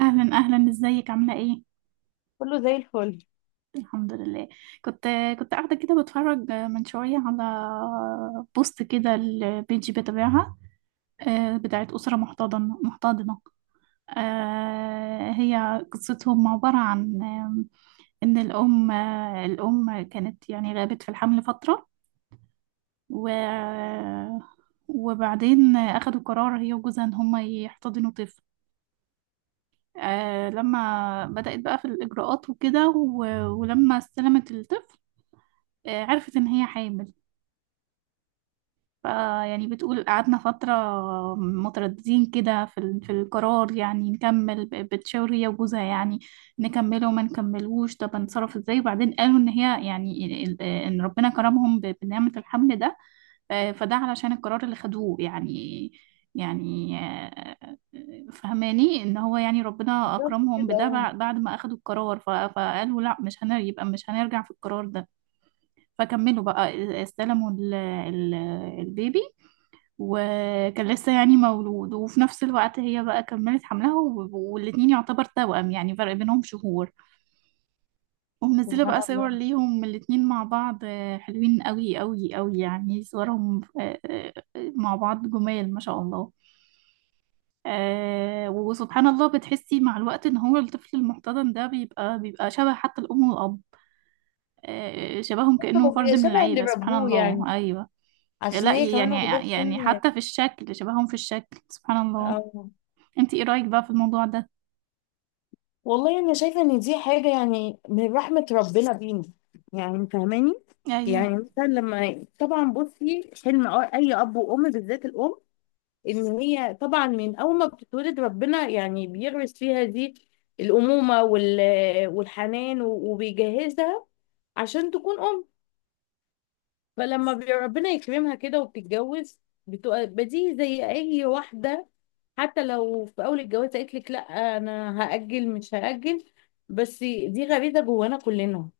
اهلا اهلا، ازيك؟ عامله ايه؟ كله زي الفل. الحمد لله. كنت كنت قاعده كده بتفرج من شويه على بوست كده، البيج بتابعها. بتاعت اسره محتضنه محتضنه. هي قصتهم عباره عن ان الام الام كانت يعني غابت في الحمل فتره. و وبعدين اخدوا قرار هي وجوزها ان هما يحتضنوا طفل. آه، لما بدأت بقى في الإجراءات وكده ولما استلمت الطفل، عرفت ان هي حامل. فيعني بتقول قعدنا فترة مترددين كده في القرار، يعني نكمل بتشاور هي وجوزها، يعني نكمله ما نكملوش، طب هنتصرف ازاي. وبعدين قالوا ان هي يعني ان ربنا كرمهم بنعمة الحمل ده. آه، فده علشان القرار اللي خدوه يعني. يعني آه، فهماني ان هو يعني ربنا بالظبط اكرمهم كده، بده اه. بعد ما اخدوا القرار، فقالوا لا، مش هنر يبقى مش هنرجع في القرار ده. فكملوا بقى، استلموا البيبي. وكان لسه يعني مولود، وفي نفس الوقت هي بقى كملت حملها، والاتنين يعتبر توأم، يعني فرق بينهم شهور. ومنزلة سبحان بقى صور الله. ليهم الاتنين مع بعض. حلوين قوي قوي قوي يعني صورهم مع بعض، جمال ما شاء الله. آه وسبحان الله، بتحسي مع الوقت ان هو الطفل المحتضن ده بيبقى شبه حتى الام والاب. آه، شبههم كأنه هو فرد بيبقى من شبه اللي العيلة، سبحان ربوه يعني، الله، ايوه. عشان لا هي كمان يعني، واخدة يعني سن. حتى في الشكل شبههم في الشكل، سبحان الله. أو انت ايه رأيك بقى في الموضوع ده؟ والله أنا شايفة إن دي حاجة يعني من رحمة ربنا بينا، يعني فاهماني؟ ايوه، يعني مثلا لما طبعا بصي حلم أي أب وأم بالذات الأم، إن هي طبعا من أول ما بتتولد ربنا يعني بيغرس فيها دي الأمومة والحنان وبيجهزها عشان تكون أم. فلما ربنا يكرمها كده وبتتجوز، بتبقى بديهي زي اي واحده. حتى لو في اول الجواز قالت لك لا، انا هاجل مش هاجل، بس دي غريزه جوانا كلنا.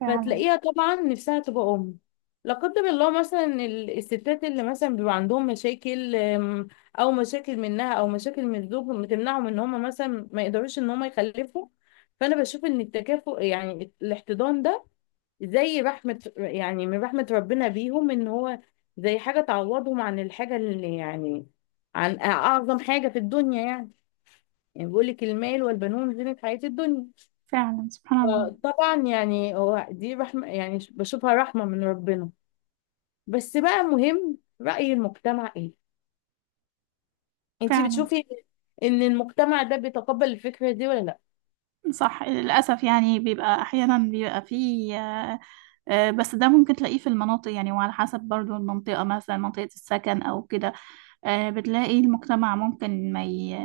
فعلا. فتلاقيها طبعا نفسها تبقى ام. لا قدر الله، مثلا الستات اللي مثلا بيبقى عندهم مشاكل، او مشاكل منها او مشاكل من الزوج، بتمنعهم ان هم مثلا ما يقدروش ان هم يخلفوا. فانا بشوف ان التكافؤ يعني الاحتضان ده زي رحمة، يعني من رحمة ربنا بيهم، ان هو زي حاجة تعوضهم عن الحاجة اللي يعني عن اعظم حاجة في الدنيا يعني. يعني بيقول لك المال والبنون زينة حياة الدنيا. فعلا سبحان الله. طبعا يعني هو دي رحمة، يعني بشوفها رحمة من ربنا. بس بقى مهم رأي المجتمع ايه؟ انتي فعلا بتشوفي ان المجتمع ده بيتقبل الفكرة دي ولا لا؟ صح، للأسف يعني بيبقى أحيانا بيبقى فيه بس ده ممكن تلاقيه في المناطق، يعني وعلى حسب برضو المنطقة، مثلا منطقة السكن أو كده. بتلاقي المجتمع ممكن ما ي...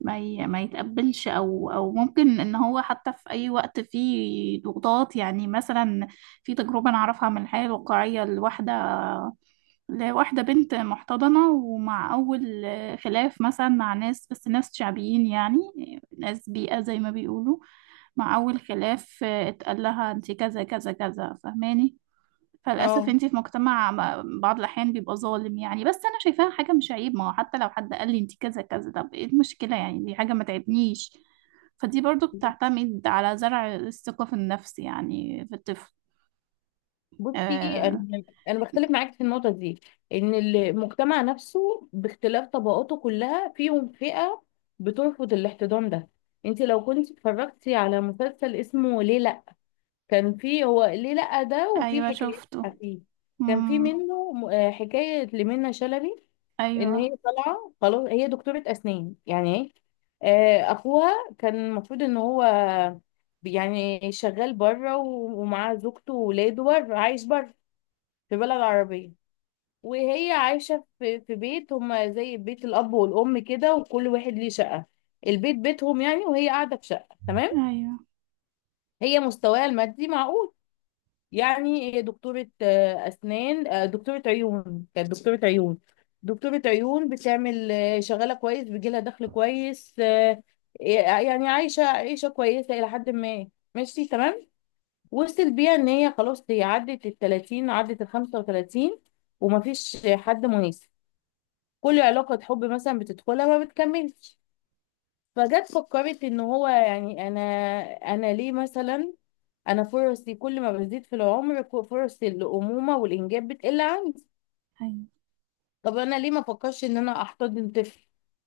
ما ي... ما يتقبلش، او ممكن ان هو حتى في اي وقت فيه ضغوطات، يعني مثلا في تجربه انا اعرفها من الحياه الواقعيه لواحده بنت محتضنه، ومع اول خلاف مثلا مع ناس، بس ناس شعبيين يعني، ناس بيئه زي ما بيقولوا، مع اول خلاف اتقال لها انت كذا كذا كذا، فاهماني. فللأسف اه. انتي في مجتمع بعض الأحيان بيبقى ظالم يعني، بس أنا شايفاها حاجة مش عيب. ما هو حتى لو حد قال لي انتي كذا كذا، طب ايه المشكلة يعني؟ دي حاجة ما تعبنيش. فدي برضو بتعتمد على زرع الثقة في النفس، يعني في الطفل. بصي، آه. انا بختلف معاك في النقطه دي، ان المجتمع نفسه باختلاف طبقاته كلها فيهم فئه بترفض الاحتضان ده. انت لو كنت اتفرجتي على مسلسل اسمه ليه لا، كان فيه هو ليه لا ده، وفي أيوة حكايات شفته. فيه. كان في مم. منه حكايه لمنى شلبي، ان هي أيوة. طالعه خلاص هي دكتوره اسنان يعني، ايه اخوها. كان المفروض ان هو يعني شغال بره ومعاه زوجته وولاده بره، عايش بره في بلد عربية. وهي عايشة في بيت، هما زي بيت الأب والأم كده وكل واحد ليه شقة، البيت بيتهم يعني، وهي قاعدة في شقة تمام. أيوة. هي مستواها المادي معقول، يعني هي دكتورة آه، أسنان آه، دكتورة عيون، كانت دكتورة عيون. دكتورة عيون بتعمل، شغالة كويس، بيجيلها دخل كويس، آه، يعني عايشة عيشة كويسة إلى حد ما، ماشي تمام. وصل بيها إن هي خلاص هي عدت التلاتين، عدت الخمسة وتلاتين، ومفيش حد مناسب. كل علاقة حب مثلا بتدخلها ما بتكملش. فجت فكرت ان هو يعني انا ليه مثلا؟ انا فرصي كل ما بزيد في العمر فرص الامومه والانجاب بتقل عندي. أيوة. طب انا ليه ما فكرش ان انا احتضن طفل؟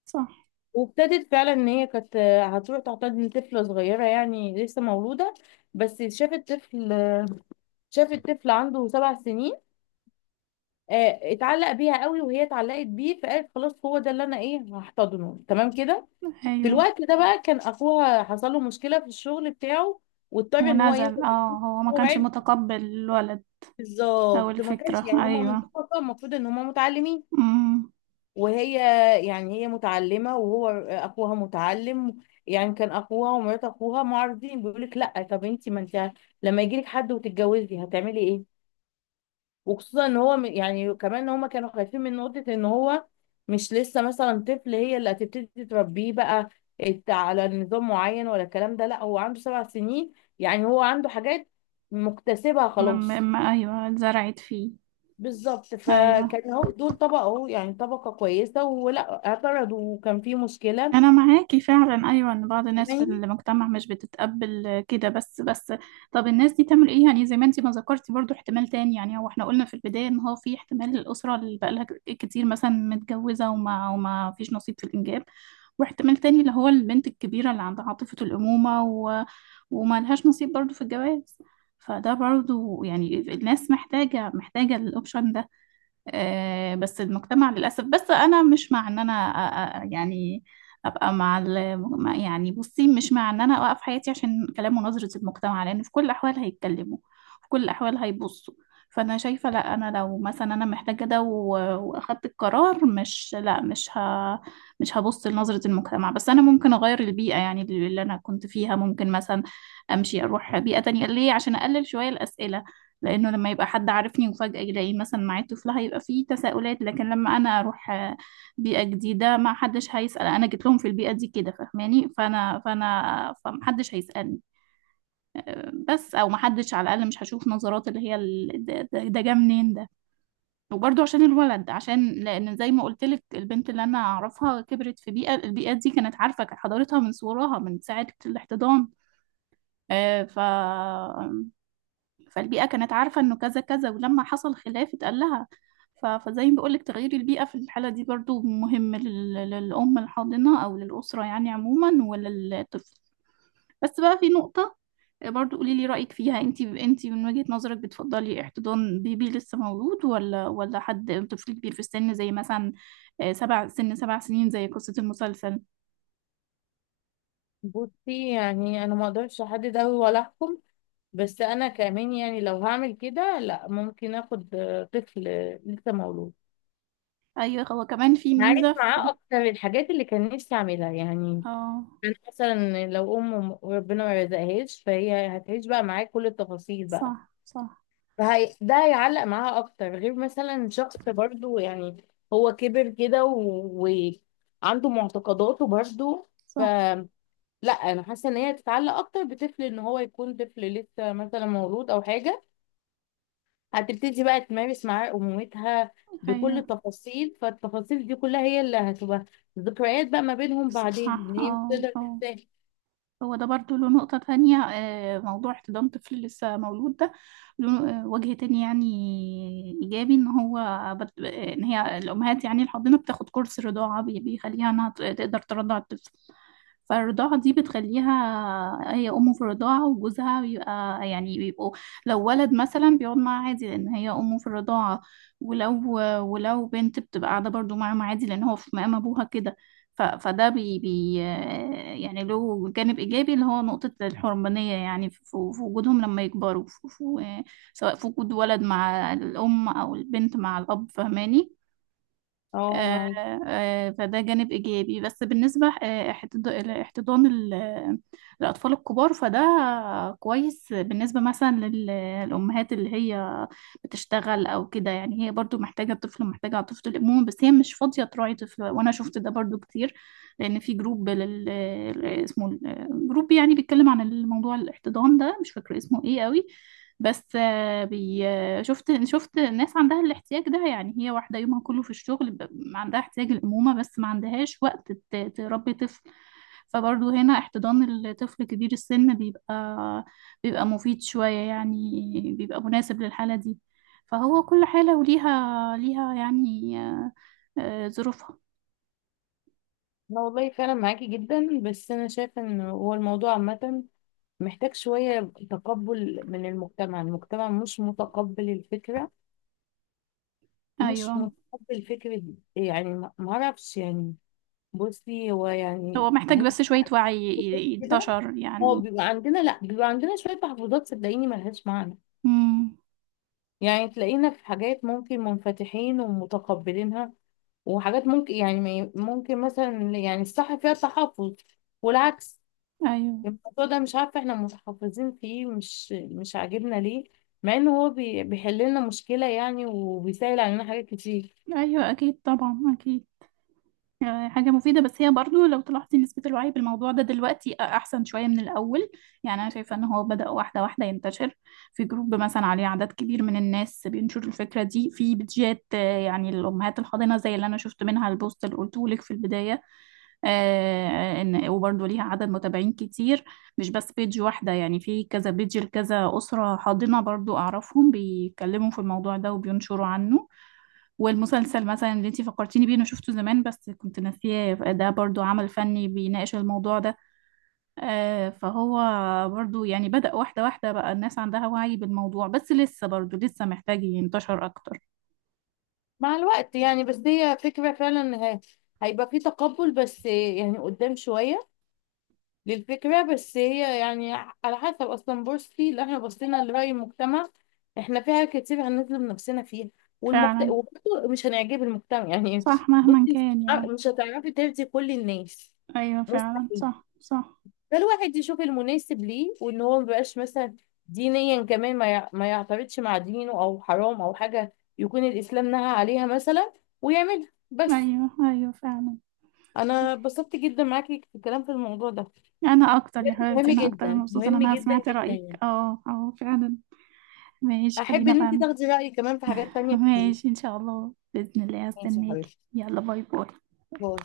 صح. وابتدت فعلا ان هي كانت هتروح تحتضن طفله صغيره، يعني لسه مولوده، بس شافت طفل، شافت طفل عنده سبع سنين. اتعلق بيها قوي وهي اتعلقت بيه، فقالت خلاص هو ده اللي انا ايه هحتضنه، تمام كده. في أيوة، الوقت ده بقى كان اخوها حصل له مشكله في الشغل بتاعه، واضطر ان هو ونزل. ينزل. اه، هو ما كانش موعد. متقبل الولد أو بالظبط ما كانش، الفكرة. يعني هما من أيوة. طبقه المفروض ان هما متعلمين، مم. وهي يعني هي متعلمه وهو اخوها متعلم. يعني كان اخوها ومرات اخوها معارضين، بيقول لك لا طب انت، ما انت لما يجي لك حد وتتجوزي هتعملي ايه؟ وخصوصا ان هو يعني كمان ان هما كانوا خايفين من نقطة ان هو مش لسه مثلا طفل هي اللي هتبتدي تربيه بقى على نظام معين، ولا الكلام ده لا هو عنده سبع سنين، يعني هو عنده حاجات مكتسبها م- خلاص. أيوة، اتزرعت فيه. بالظبط، أيوة. فكان هو دول طبقة اهو يعني طبقة كويسة، ولا اعترضوا، وكان في مشكلة. أنا معاكي فعلا، أيوة، إن بعض الناس في فاهماني؟ المجتمع مش بتتقبل كده، بس. طب الناس دي تعمل إيه؟ يعني زي ما أنتي ما ذكرتي برضو احتمال تاني، يعني هو إحنا قلنا في البداية إن هو في احتمال الأسرة اللي بقالها كتير مثلا متجوزة وما فيش نصيب في الإنجاب، واحتمال تاني اللي هو البنت الكبيرة اللي عندها عاطفة الأمومة وما لهاش نصيب برضو في الجواز. فده برضو يعني الناس محتاجة الأوبشن ده. آه، بس المجتمع للأسف، بس أنا مش مع إن أنا يعني أبقى مع يعني بصي، مش مع إن أنا أوقف حياتي عشان كلام ونظرة المجتمع، لأن في كل الأحوال هيتكلموا، في كل الأحوال هيبصوا. فأنا شايفة لأ، أنا لو مثلا أنا محتاجة ده وأخدت القرار، مش لأ مش ه مش هبص لنظرة المجتمع. بس أنا ممكن أغير البيئة، يعني اللي أنا كنت فيها، ممكن مثلا أمشي أروح بيئة تانية. ليه؟ عشان أقلل شوية الأسئلة، لانه لما يبقى حد عارفني وفجأة يلاقي مثلا معاه طفل هيبقى فيه تساؤلات. لكن لما انا اروح بيئة جديدة، ما حدش هيسأل. انا جيت لهم في البيئة دي كده، فاهماني. فانا فانا فمحدش هيسألني بس، او محدش على الاقل. مش هشوف نظرات اللي هي ده جه منين ده. وبرضه عشان الولد، عشان لان زي ما قلت لك البنت اللي انا اعرفها كبرت في بيئه، البيئه دي كانت عارفه حضارتها من صغرها من ساعه الاحتضان. آه، ف فالبيئة كانت عارفة انه كذا كذا، ولما حصل خلاف اتقال لها. فزي ما بقولك، تغيير البيئة في الحالة دي برضو مهم للأم الحاضنة أو للأسرة يعني عموما وللطفل. بس بقى في نقطة برضو قولي لي رأيك فيها انتي. انتي من وجهة نظرك بتفضلي احتضان بيبي لسه مولود، ولا حد طفل كبير في السن، زي مثلا 7 سنين زي قصة المسلسل؟ بصي يعني انا ما اقدرش احدد قوي ولا احكم، بس انا كمان يعني لو هعمل كده، لا، ممكن اخد طفل لسه مولود، ايوه، هو كمان في ميزة هعيش في. معاه اكتر الحاجات اللي كان نفسي اعملها يعني. اه انا مثلا لو ام ربنا ما رزقهاش، فهي هتعيش بقى معاه كل التفاصيل بقى. صح، صح فهي ده هيعلق معاها اكتر غير مثلا شخص برضو، يعني هو كبر كده وعنده معتقداته برضو. ف صح. لا، انا حاسه ان هي تتعلق اكتر بطفل، ان هو يكون طفل لسه مثلا مولود او حاجه، هتبتدي بقى تمارس معاه أمومتها ايوه بكل التفاصيل. فالتفاصيل دي كلها هي اللي هتبقى ذكريات بقى ما بينهم صح. بعدين، إن هي مش اه تقدر اه، تنساها. هو ده برضو له نقطة تانية. موضوع احتضان طفل لسه مولود ده له وجه تاني يعني إيجابي، إن هو إن هي الأمهات يعني الحاضنة بتاخد كورس رضاعة بيخليها إنها تقدر ترضع الطفل. فالرضاعة دي بتخليها هي أمه في الرضاعة، وجوزها بيبقى يعني بيبقوا، لو ولد مثلا بيقعد معاه عادي لأن هي أمه في الرضاعة. ولو ولو بنت بتبقى قاعدة برضو معاهم عادي لأن هو في مقام أبوها كده. ف- فده بي بي يعني له جانب إيجابي، اللي هو نقطة الحرمانية، يعني في وجودهم لما يكبروا، في في سواء في وجود ولد مع الأم أو البنت مع الأب، فهماني. اه، آه، معاكي. فده جانب إيجابي. بس بالنسبة الاحتضان الأطفال الكبار، فده كويس بالنسبة مثلا للأمهات اللي هي بتشتغل أو كده، يعني هي برضو محتاجة طفل، محتاجة طفل الأمومة، بس هي مش فاضية تراعي طفل. وأنا شفت ده برضو كتير، لأن في جروب اسمه جروب يعني بيتكلم عن الموضوع، الاحتضان ده، مش فاكرة اسمه إيه قوي، بس آه، بي آه، شفت ناس عندها الاحتياج ده. يعني هي واحدة يومها كله في الشغل عندها احتياج الأمومة، بس ما عندهاش وقت تربي طفل. فبرضه هنا احتضان الطفل كبير السن بيبقى مفيد شوية، يعني بيبقى مناسب للحالة دي. فهو كل حالة ليها يعني ظروفها. انا والله فعلا معاكي جدا، بس انا شايفه ان هو الموضوع عامه محتاج شويه تقبل من المجتمع. المجتمع مش متقبل الفكره، مش أيوة. متقبل فكره. يعني ما اعرفش يعني، بصي هو يعني هو محتاج احنا بس شوية وعي كده، ينتشر هو يعني. بيبقى عندنا، لا بيبقى عندنا شويه تحفظات صدقيني ملهاش معنى. امم يعني تلاقينا في حاجات ممكن منفتحين ومتقبلينها، وحاجات ممكن يعني ما ي- ممكن مثلا يعني الصح فيها تحفظ، والعكس. أيوة. الموضوع ده مش عارفة احنا متحفظين فيه، مش عاجبنا ليه، مع انه هو بيحل لنا مشكلة يعني، وبيسهل علينا حاجات كتير. أيوة أكيد، طبعا أكيد. حاجة مفيدة، بس هي برضو لو تلاحظي نسبة الوعي بالموضوع ده دلوقتي أحسن شوية من الأول. يعني أنا شايفة إن هو بدأ واحدة واحدة ينتشر، في جروب مثلا عليه عدد كبير من الناس بينشر الفكرة دي، في بيدجات يعني الأمهات الحاضنة زي اللي أنا شفت منها البوست اللي قلته لك في البداية. إن وبرضو ليها عدد متابعين كتير، مش بس بيدج واحدة يعني، في كذا بيدج لكذا أسرة حاضنة برضو أعرفهم بيتكلموا في الموضوع ده وبينشروا عنه. والمسلسل مثلا اللي انتي فكرتيني بيه، انا شفته زمان بس كنت ناسياه، ده برضو عمل فني بيناقش الموضوع ده. فهو برضو يعني بدأ واحدة واحدة بقى الناس عندها وعي بالموضوع، بس لسه برضو لسه محتاج ينتشر اكتر. مع الوقت يعني، بس هي فكرة فعلا هيبقى فيه تقبل، بس يعني قدام شوية للفكرة. بس هي يعني على حسب، أصلا بورصتي اللي احنا بصينا لرأي المجتمع احنا فيها كتير هنظلم نفسنا فيها، والمجتمع فعلا، وبرضه مش هنعجب المجتمع يعني. صح، بصي مهما مش كان يعني. مش هتعرفي ترضي كل الناس، ايوه فعلا، مستحيل. صح صح. فالواحد يشوف المناسب ليه، وان هو مبقاش مثلا دينيا كمان ما يعترضش مع دينه، او حرام او حاجة يكون الإسلام نهى عليها مثلا ويعملها، بس. ايوه ايوه فعلا. انا اتبسطت جدا معاكي في الكلام في الموضوع ده، انا اكتر يا حبيبتي، مهم انا اكتر جدا مبسوطة ان مهم انا جدا سمعت جدا رأيك. يعني. اه اه، فعلا. ماشي، احب خلينا ان انت بقى. تاخدي رايي كمان في حاجات تانية كتير. ماشي ان شاء الله، بإذن الله ماشي يا هستناكي. حبيبتي، يلا، باي باي. باي.